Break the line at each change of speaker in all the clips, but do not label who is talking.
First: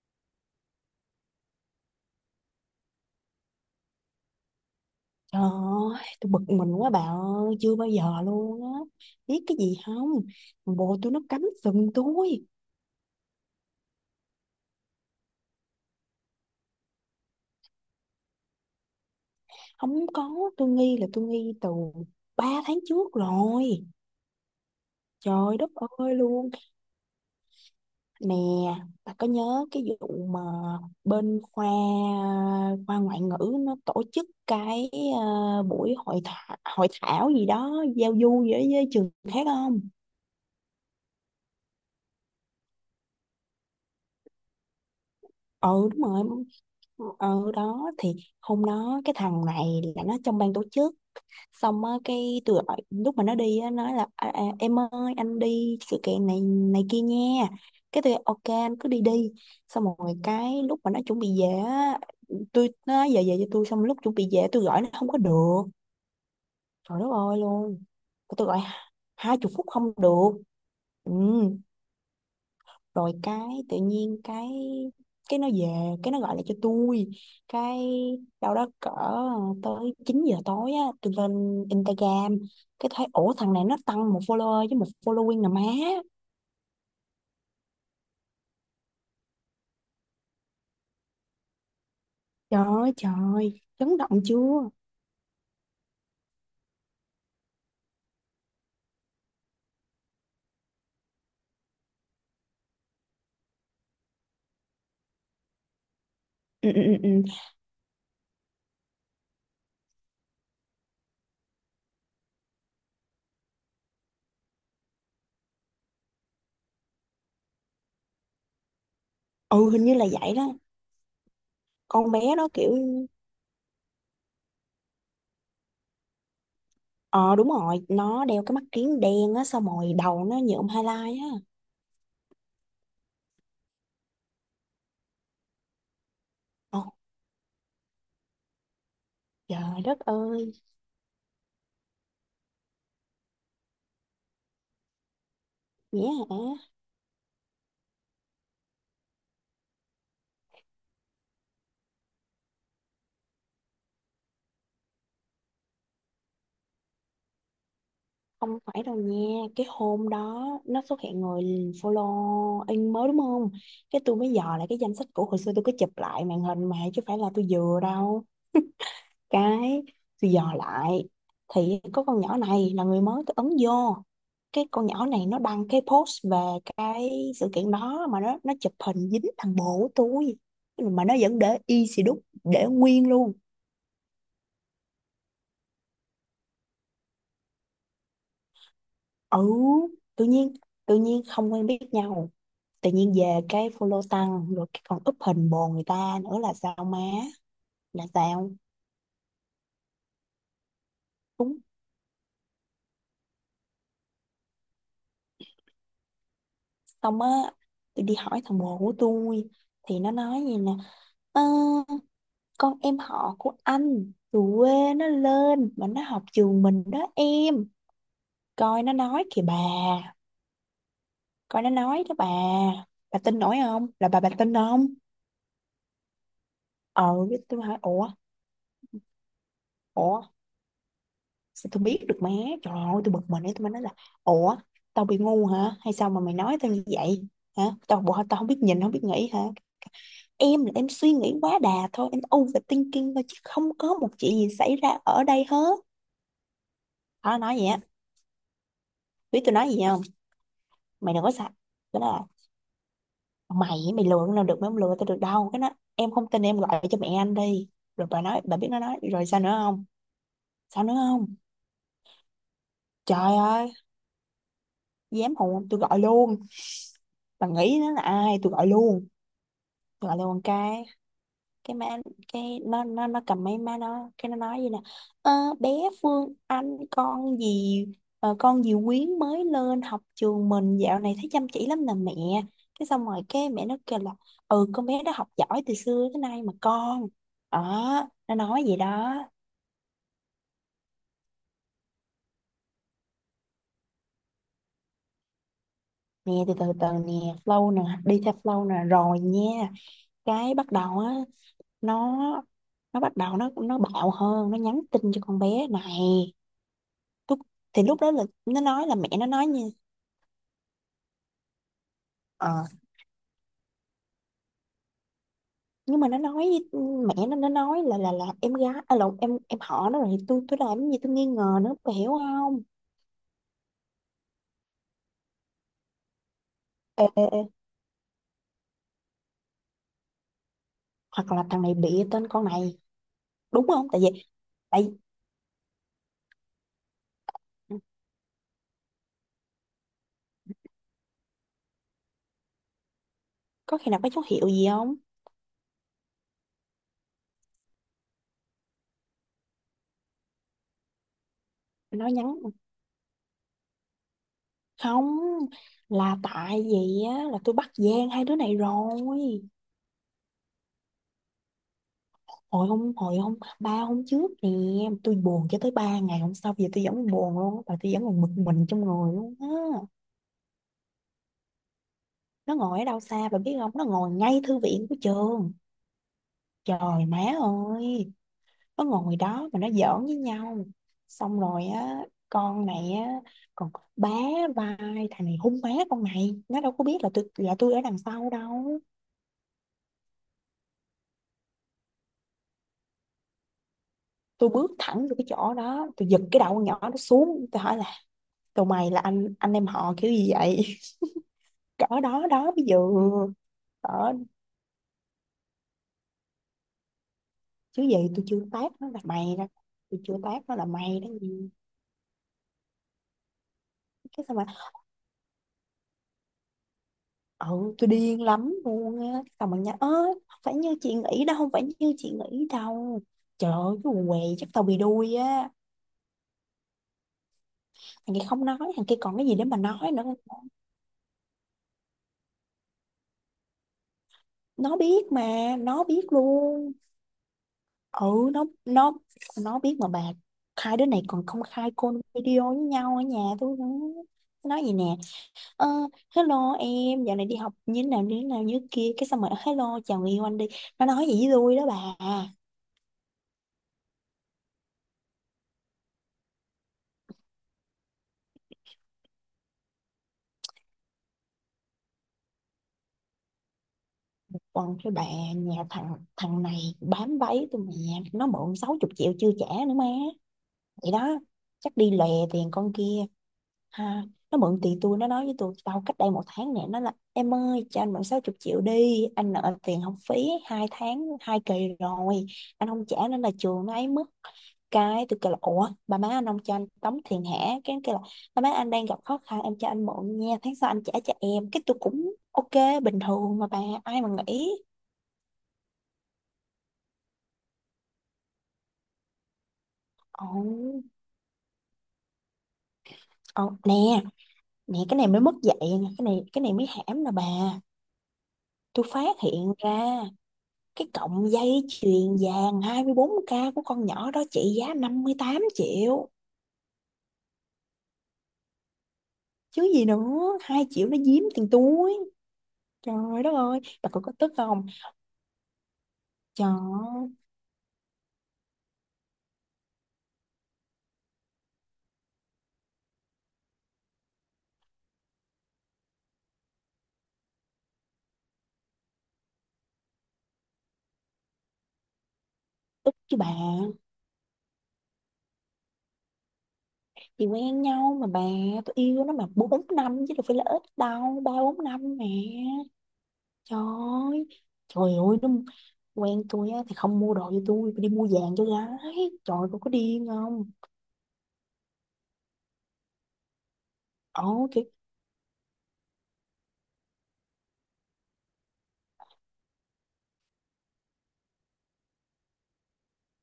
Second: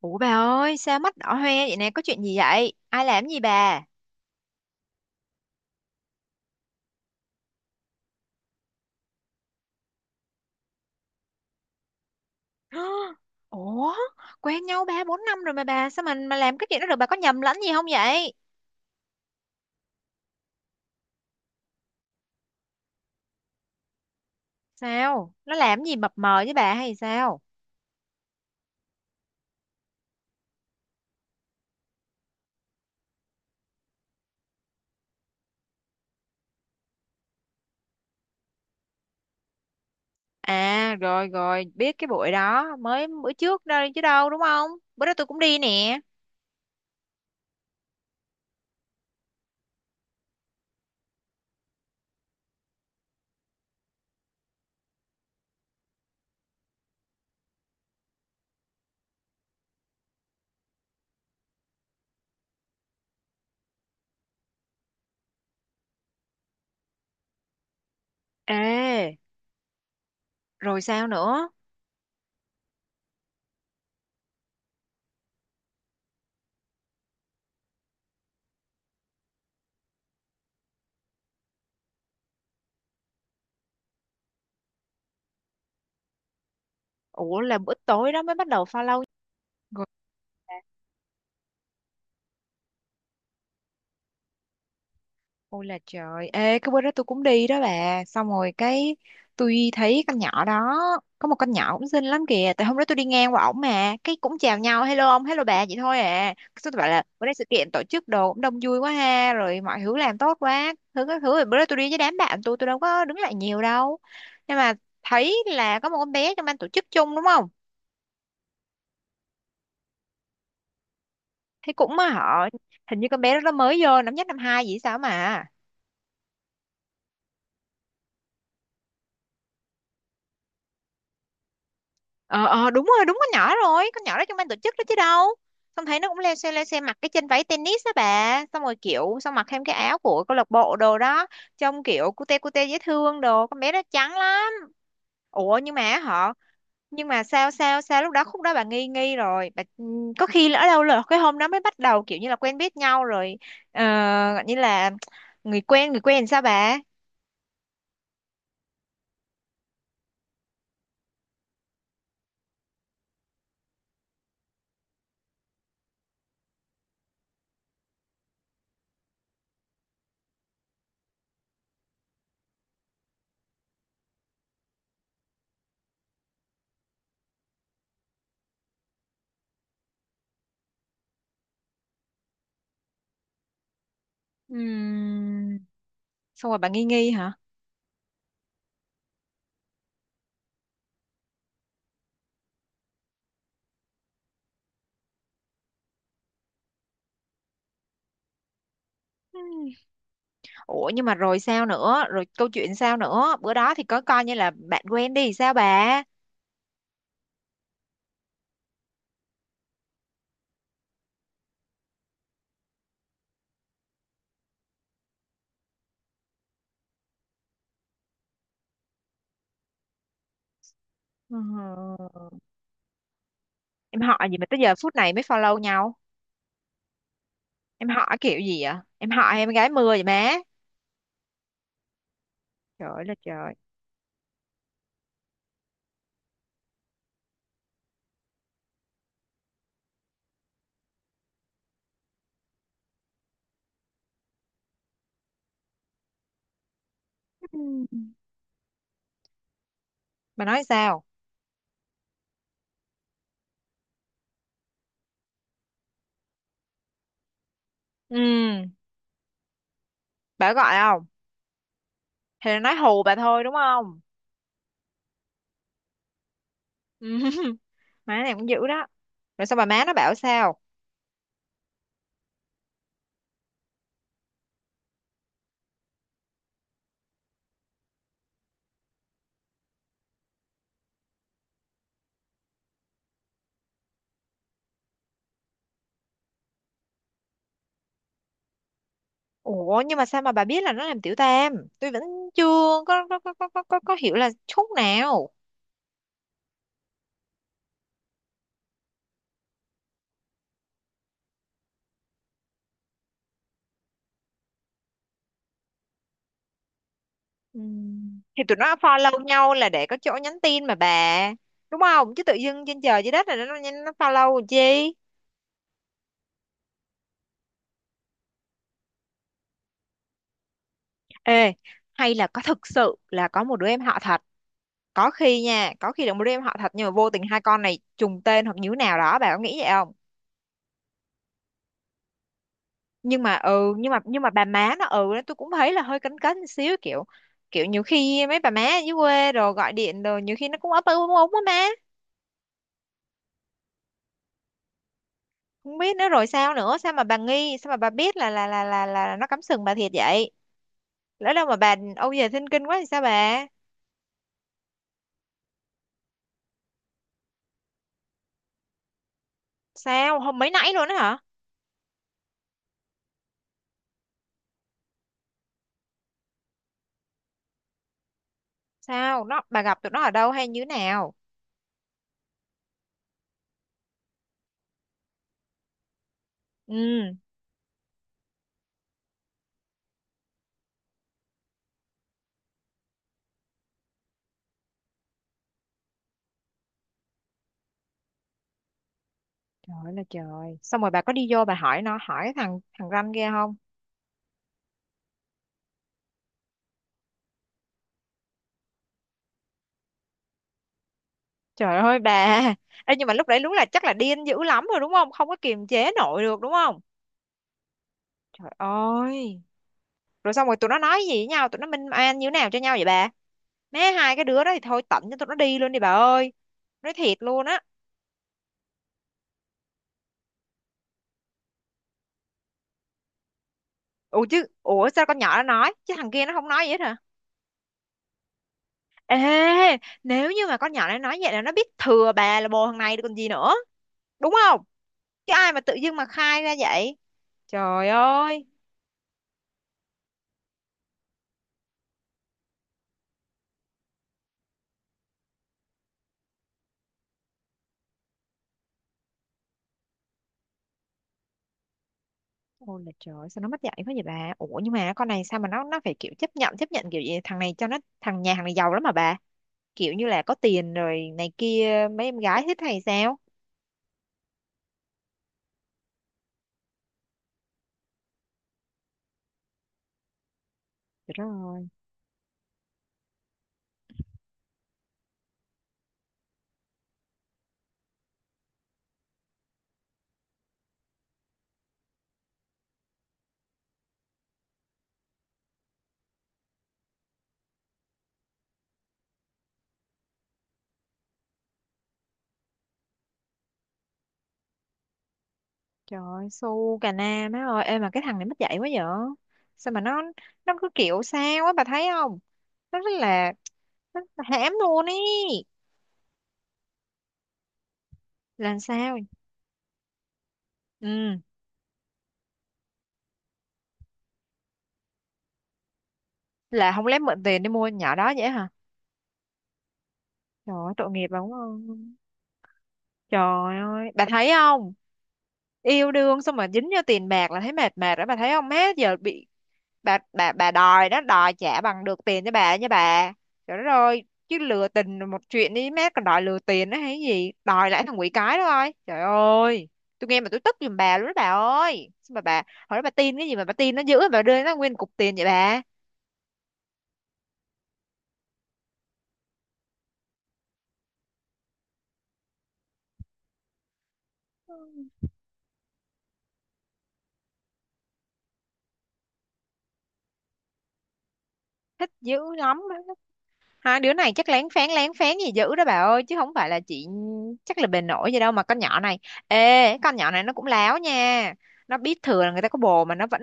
Ủa bà ơi, sao mắt đỏ hoe vậy nè, có chuyện gì vậy? Ai làm gì bà?
Trời ơi, tôi bực mình quá bà ơi, chưa bao giờ luôn á. Biết cái gì không? Thằng Bồ tôi nó cắm sừng tôi.
Hả? Ủa, quen nhau 3 4 năm rồi mà bà, sao mình mà làm cái chuyện đó được, bà có nhầm lẫn gì không vậy?
Không có, tôi nghi là tôi nghi từ 3 tháng trước rồi.
Sao? Nó
Trời đất
làm gì mập
ơi
mờ
luôn.
với bà hay sao?
Nè, bà có nhớ cái vụ mà bên khoa khoa ngoại ngữ nó tổ chức cái buổi hội thảo, giao du gì đó với trường khác không?
À, rồi rồi, biết cái buổi đó, mới bữa trước đây chứ đâu, đúng không? Bữa đó tôi cũng đi
Ừ
nè.
đúng rồi, ở đó thì hôm đó cái thằng này là nó trong ban tổ chức, xong á cái tôi gọi lúc mà nó đi á, nói là em ơi anh đi sự kiện này này kia nha. Cái tôi ok anh cứ đi đi, xong rồi cái lúc mà nó chuẩn bị về á tôi nó nói, giờ về cho tôi. Xong lúc chuẩn bị về tôi gọi nó không có được, trời đất ơi luôn, tôi gọi
Ê,
20 phút không được.
rồi sao
Ừ,
nữa?
rồi cái tự nhiên cái nó về cái nó gọi lại cho tôi, cái đâu đó cỡ tới 9 giờ tối á tôi lên Instagram cái thấy, ủa thằng này nó tăng một follower với một following nè má,
Ủa, là bữa tối đó mới bắt đầu follow rồi.
trời ơi trời chấn động chưa.
Ôi là trời, ê cái bữa đó tôi cũng đi đó bà. Xong rồi cái tôi thấy con nhỏ đó. Có một con nhỏ cũng xinh lắm kìa. Tại hôm đó tôi đi ngang qua ổng mà, cái cũng chào nhau, hello ông, hello bà vậy thôi à. Xong
ừ,
tôi
ừ,
bảo
ừ,
là
ừ.
bữa nay sự kiện tổ chức đồ cũng đông vui quá ha, rồi mọi thứ làm tốt quá. Các thứ. Rồi bữa đó tôi đi với đám bạn tôi đâu có đứng lại nhiều đâu. Nhưng mà thấy là có một con bé trong ban tổ chức chung đúng không?
Ừ, hình như là vậy đó,
Thấy cũng mà
con bé
họ,
đó kiểu,
hình như con bé đó nó mới vô năm nhất năm hai gì sao mà.
ờ đúng rồi nó đeo cái mắt kiếng đen á xong rồi đầu nó nhuộm highlight á.
Ờ ờ, đúng rồi, đúng con nhỏ rồi, con nhỏ đó trong ban tổ chức đó chứ đâu. Xong thấy nó cũng leo xe
Ồ,
mặc cái chân váy tennis đó bà, xong rồi kiểu, xong mặc thêm cái
trời
áo
đất
của câu lạc
ơi,
bộ đồ đó. Trông kiểu cute cute dễ thương đồ, con bé đó trắng lắm. Ủa nhưng mà
dễ
họ,
hả?
nhưng mà sao sao sao lúc đó, khúc đó bà nghi nghi rồi bà. Có khi lỡ đâu là cái hôm đó mới bắt đầu kiểu như là quen biết nhau rồi. ờ, Gọi như là người quen làm sao bà.
Không phải đâu nha, cái hôm đó nó xuất hiện người follow in mới đúng không? Cái tôi mới dò lại cái danh sách cũ, hồi xưa tôi có chụp lại màn hình mà chứ phải là tôi dừa đâu. Cái tôi dò lại thì có con nhỏ này là người mới, tôi ấn vô. Cái con nhỏ này nó đăng cái post về cái sự kiện đó mà nó chụp hình dính thằng bồ của tôi. Mà nó vẫn để y xì đúc, để nguyên luôn.
Ừm, Xong rồi bà nghi nghi hả?
Ừ, tự nhiên tự nhiên không quen biết nhau, tự nhiên về cái follow tăng, rồi cái còn up hình bồ người ta nữa là sao má, là sao?
Ủa nhưng mà rồi
Đúng,
sao nữa? Rồi câu chuyện sao nữa? Bữa đó thì có coi như là bạn quen đi sao bà?
xong á tôi đi hỏi thằng bồ của tôi thì nó nói gì nè: "Ờ, con em họ của anh từ quê nó lên mà nó học trường mình đó em." Coi nó nói kìa bà,
Ừ.
coi nó nói đó bà tin nổi không
Em
là
họ
bà
gì mà
tin
tới giờ
không?
phút này mới follow nhau?
Ờ cái tôi hỏi
Em
ủa,
họ kiểu gì vậy? Em họ em gái mưa vậy
ủa
má?
sao tôi biết được má. Trời
Trời
ơi
ơi
tôi
là
bực mình ấy,
trời.
tôi mới nói là: "Ủa tao bị ngu hả? Hay sao mà mày nói tao như vậy? Hả? Tao bộ tao không biết nhìn không biết nghĩ hả?" "Em là em suy nghĩ quá đà thôi, em overthinking thôi, chứ không có một chuyện gì xảy ra ở đây hết." Nó nói vậy á.
Ừ.
Biết tôi nói gì không?
Bà nói sao?
"Mày đừng có sợ, cái đó là, Mày mày lừa nó được, mày không lừa tao được đâu. Cái đó, em không tin em gọi cho mẹ anh đi." Rồi
Ừ.
bà nói bà biết nó nói rồi sao nữa không,
Bà có gọi
sao nữa
không?
không?
Hay là nói hù bà
Trời
thôi đúng
ơi,
không?
dám hù không? Tôi gọi luôn.
Ừ.
Bà nghĩ nó là
Má này
ai,
cũng
tôi
dữ
gọi
đó.
luôn.
Rồi sao, bà má nó
Tôi
bảo
gọi luôn
sao?
cái má, cái nó cầm máy má nó, cái nó nói gì nè: "Ờ, bé Phương Anh con gì, ờ, con gì Quyến mới lên học trường mình, dạo này thấy chăm chỉ lắm nè mẹ." Cái xong rồi cái mẹ nó kêu là: "Ừ con bé đó học giỏi từ xưa tới nay mà con." Đó, nó nói vậy đó.
Ủa nhưng mà sao mà bà biết là nó làm tiểu tam? Tôi vẫn chưa có hiểu là chút nào.
Nè từ từ từ nè, flow nè, đi theo flow nè rồi nha. Cái bắt đầu á, nó nó bắt đầu nó bạo hơn, nó nhắn tin cho con bé này. Tôi,
Ừ.
thì lúc đó là
Thì tụi
nó
nó
nói là mẹ
follow
nó nói
nhau
nha.
là để có chỗ nhắn tin mà bà, đúng không? Chứ tự dưng
Ờ
trên trời dưới đất này nó follow làm chi.
nhưng mà nó nói với-, mẹ nó nói là là em gái à, là em họ nó, rồi tôi làm cái gì tôi nghi
Ê,
ngờ nữa, bà hiểu
hay là có
không?
thực sự là có một đứa em họ thật, có khi nha, có khi là một đứa em họ thật nhưng mà
Ê,
vô tình
ê,
hai
ê,
con này trùng tên hoặc như thế nào đó, bà có nghĩ vậy không?
hoặc là thằng này bịa tên con này đúng không? tại
Nhưng
vì
mà bà má nó,
tại
ừ, tôi cũng thấy là hơi cấn cấn một xíu, kiểu, kiểu nhiều khi mấy bà má ở dưới quê rồi gọi điện rồi nhiều khi nó cũng ấp úng úng á má.
có khi nào có dấu hiệu gì không?
Không biết nữa, rồi sao nữa, sao mà bà nghi, sao mà bà biết là nó cắm sừng bà thiệt vậy? Lỡ đâu mà bà
Nó
âu
nhắn,
yếm thinh kinh quá thì sao bà?
không, là tại vì á là tôi bắt gian hai đứa này rồi.
Sao, hôm mấy nãy luôn á hả?
Hồi hôm 3 hôm trước nè, tôi buồn cho tới 3 ngày hôm sau, giờ tôi vẫn buồn luôn á, và tôi vẫn còn bực mình trong người
Sao
luôn
nó,
á.
bà gặp tụi nó ở đâu hay như thế nào?
Nó ngồi ở đâu xa bà biết không, nó ngồi ngay thư viện của trường, trời
Ừ.
má ơi. Nó ngồi đó mà nó giỡn với nhau, xong rồi á con này á còn bá vai thằng này hung má, con này nó đâu có biết là tôi ở đằng sau đâu.
Trời ơi là trời, xong rồi bà có đi vô bà hỏi nó, hỏi cái thằng thằng ranh kia không?
Tôi bước thẳng vô cái chỗ đó, tôi giật cái đầu con nhỏ nó xuống, tôi hỏi là: "Tụi mày là anh em họ kiểu gì vậy?"
Trời ơi
Cỡ đó
bà.
đó, bây giờ
Ê, nhưng mà lúc đấy đúng là chắc là
cỡ,
điên dữ lắm rồi đúng không, không có kiềm chế nổi được đúng không?
chứ gì tôi chưa
Trời
tát nó là mày
ơi.
đó, tôi chưa
Rồi
tát
xong
nó
rồi
là
tụi nó
mày
nói
đó
gì với
gì.
nhau, tụi nó minh oan như thế nào cho nhau vậy bà? Má, hai
Cái
cái
sao
đứa
mà,
đó thì thôi, tận cho tụi nó đi luôn đi bà ơi. Nói thiệt luôn á.
ừ tôi điên lắm luôn á. Xong bạn nhắn: "Ơ không phải như chị nghĩ đâu, không phải như chị nghĩ đâu." Trời ơi cái quần què, chắc tao bị
Ủa sao
đuôi
con nhỏ nó
á.
nói, chứ thằng kia nó không nói gì hết hả?
Thằng kia không nói, thằng kia
Ê,
còn cái gì để mà nói nữa.
nếu như mà con nhỏ này nói vậy là nó biết thừa bà là bồ thằng này rồi còn gì nữa. Đúng không?
Nó biết mà,
Chứ ai mà tự
nó
dưng
biết
mà khai ra
luôn.
vậy. Trời
Ừ, nó
ơi.
nó nó biết mà bà. Hai đứa này còn công khai call video với nhau ở nhà tôi nữa. Nó nói gì nè: "Ờ, hello em dạo này đi học như thế nào như thế nào như thế kia." Cái xong rồi: "Hello chào người yêu anh đi." Nó nói gì với tôi đó bà.
Ôi là trời, sao nó mất dạy quá vậy bà. Ủa nhưng mà con này sao mà nó phải kiểu chấp nhận, chấp nhận kiểu gì? Thằng này cho nó, thằng nhà hàng này giàu lắm mà bà, kiểu như là có tiền rồi này kia mấy em gái thích hay sao?
Còn cái bà, nhà thằng thằng này bám váy tôi mà, nó mượn 60 triệu chưa trả nữa má, vậy đó.
Trời đất ơi.
Chắc đi lè tiền con kia ha. Nó mượn tiền tôi, nó nói với tôi tao cách đây 1 tháng nè, nó là: "Em ơi cho anh mượn 60 triệu đi, anh nợ tiền học phí 2 tháng 2 kỳ rồi, anh không trả nên là trường nó ấy mất." Cái tôi kêu là: "Ủa bà má anh không cho anh tống tiền hả?" Cái anh kêu là: "Bà má anh đang gặp khó khăn, em cho anh mượn nha, tháng sau anh trả cho em." Cái tôi cũng ok, bình thường mà bà, ai mà nghĩ.
Trời ơi su cà na má ơi, ê mà cái thằng này mất dạy quá vậy, sao mà nó
Ồ,
nó cứ kiểu sao á bà thấy không? Nó rất là,
ồ, nè,
nó hãm
Nè,
luôn ý.
cái này mới mất dạy nè, cái này mới hãm nè bà.
Làm
Tôi
sao?
phát hiện ra cái
Ừ,
cọng dây chuyền vàng 24K của con nhỏ đó trị giá 58 triệu.
là không, lấy mượn tiền đi mua con nhỏ đó vậy hả?
Chứ gì nữa,
Trời
2
ơi
triệu
tội
nó
nghiệp bà
giếm
đúng
tiền
không?
túi. Trời đất
Trời
ơi, bà
ơi bà
có
thấy
tức không?
không, yêu đương xong mà dính vô tiền
Trời,
bạc là thấy mệt mệt đó bà thấy không má, giờ bị, bà đòi đó, đòi trả bằng được tiền cho bà nha bà. Trời đất ơi, chứ lừa tình là một chuyện đi mát, còn đòi lừa tiền đó hay gì, đòi lại thằng quỷ cái đó thôi, trời ơi. Tôi nghe mà tôi tức giùm bà luôn đó bà ơi, sao mà bà hồi đó bà
tức chứ
tin
bà.
cái gì mà bà tin nó dữ, bà đưa nó nguyên cục tiền vậy bà?
Thì quen nhau mà bà, tôi yêu nó mà 4 năm chứ đâu phải là ít đâu, 3 4 năm mẹ. Trời ơi, trời ơi, nó quen tôi á thì không mua đồ cho tôi đi mua vàng cho gái. Trời ơi, cô có điên không?
Thích dữ lắm. Hai đứa này
Ờ
chắc
kiểu,
lén phén gì dữ đó bà ơi, chứ không phải là chị, chắc là bề nổi gì đâu mà con nhỏ này. Ê con nhỏ này nó cũng láo nha, nó biết thừa là người ta có bồ mà nó vẫn,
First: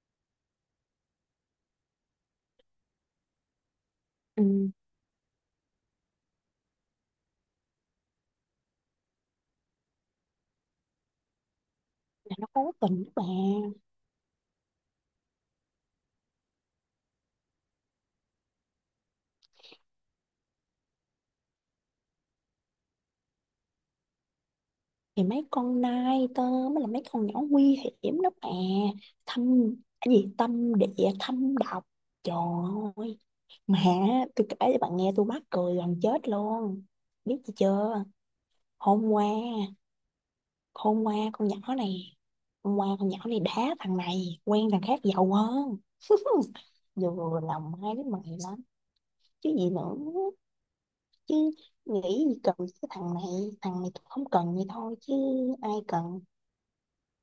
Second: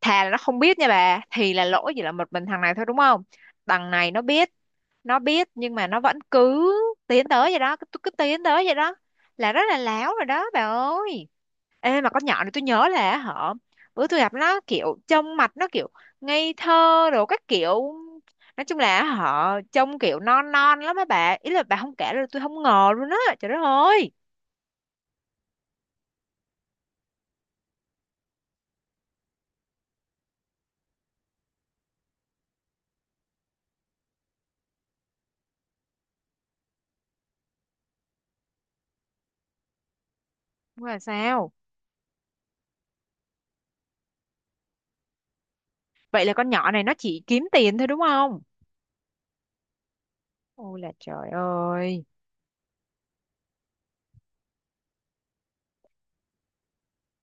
thà là nó không biết nha bà thì là lỗi chỉ là một mình thằng này thôi đúng không? Thằng này nó biết,
ừ,
nó biết nhưng mà nó vẫn cứ tiến tới vậy đó, cứ tiến tới vậy đó, là rất là láo rồi đó bà ơi. Ê mà con
là
nhỏ
nó
này tôi
cố
nhớ
tình đó
là
bà.
họ, bữa tôi gặp nó kiểu trông mặt nó kiểu ngây thơ rồi các kiểu, nói chung là họ trông kiểu non non lắm á bà, ý là bà không kể là tôi không ngờ luôn á, trời đất ơi.
Thì mấy con nai tơ mới là mấy con nhỏ nguy hiểm đó bà, thâm, cái gì tâm địa thâm độc. Trời ơi mà tôi kể cho bạn nghe, tôi mắc cười gần chết luôn. Biết gì chưa, hôm qua,
Nhưng mà
hôm qua con
sao,
nhỏ này hôm qua con nhỏ này đá thằng này quen thằng khác giàu hơn.
vậy là con nhỏ này nó chỉ
Vừa
kiếm
lòng
tiền thôi
hai
đúng
đứa mày
không?
lắm, chứ gì nữa.
Ôi là trời
Chứ nghĩ
ơi.
gì cần cái thằng này, thằng này tôi không cần vậy thôi, chứ ai cần.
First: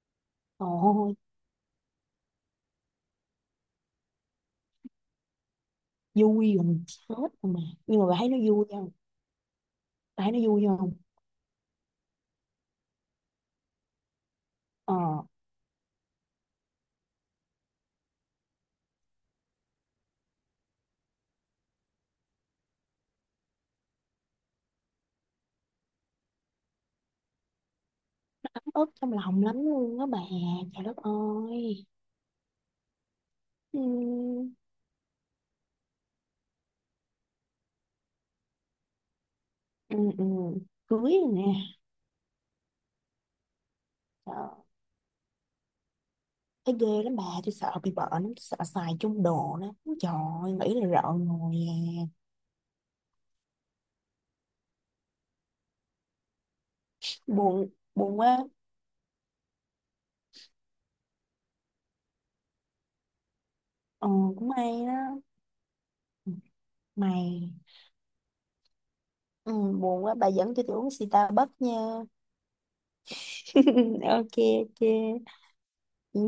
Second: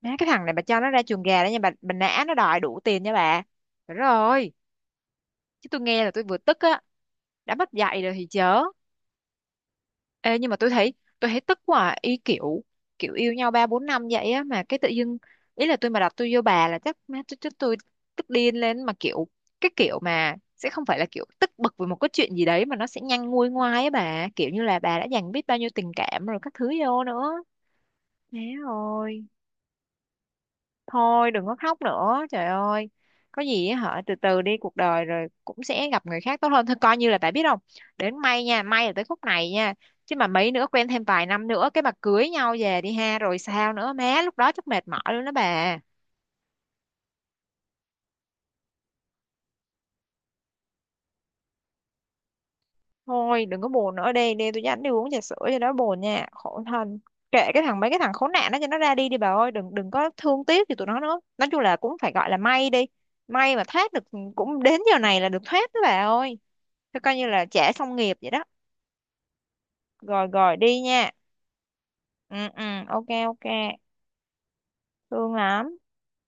Má cái thằng này bà cho nó ra
Ôi
chuồng gà đó nha bà nã nó đòi đủ tiền nha bà. Trời đất ơi, chứ tôi nghe là tôi vừa
vui
tức á,
gần chết rồi
đã
mà,
mất
nhưng
dạy
mà
rồi
bà
thì
thấy nó
chớ.
vui không, bà thấy
Ê,
nó
nhưng mà
vui
tôi thấy,
không?
tôi thấy tức quá à, ý kiểu kiểu yêu nhau 3 4 năm vậy á mà cái tự
Ờ
dưng,
nó,
ý là tôi mà đặt tôi vô bà là chắc má tôi chắc tôi tức điên lên mà kiểu, cái kiểu mà sẽ không phải là kiểu tức bực vì một cái chuyện gì đấy mà nó sẽ nhanh nguôi ngoai á bà, kiểu như là bà đã dành biết bao nhiêu tình cảm rồi các thứ vô nữa. Má
ấm ức trong
ơi,
lòng lắm luôn đó bà, trời đất
thôi đừng có khóc
ơi.
nữa trời ơi, có gì á
ừ,
hả, từ từ đi, cuộc đời rồi cũng sẽ gặp người khác tốt hơn thôi, coi như là tại, biết không, đến may nha, may là tới khúc này nha,
ừ,
chứ
ừ.
mà mấy nữa quen
Cưới
thêm vài
rồi nè.
năm nữa cái mà cưới nhau về đi ha rồi sao nữa má, lúc
Ờ,
đó chắc mệt mỏi luôn đó bà.
thấy ghê lắm bà, tôi sợ bị bệnh lắm, tôi sợ xài chung đồ đó. Trời ơi, nghĩ là rợn người à.
Thôi đừng có buồn nữa, đi đi, tôi dẫn đi uống trà sữa cho nó buồn nha, khổ thân. Kệ cái
Buồn
thằng, mấy cái thằng
Buồn
khốn
quá.
nạn đó cho nó ra đi đi bà ơi, đừng đừng có thương tiếc thì tụi nó nữa, nói chung là cũng phải gọi là may đi, may mà thoát
Ờ
được. Ừ,
cũng
cũng đến
may
giờ này
đó
là được thoát đó bà ơi. Thế coi như là
mày.
trả xong nghiệp vậy đó.
Ừ, buồn quá,
Rồi
bà dẫn
rồi,
cho tôi
đi
uống
nha.
Starbucks nha.
Ừ ừ, ok ok,
Ok, ok.
thương lắm.
Ừ.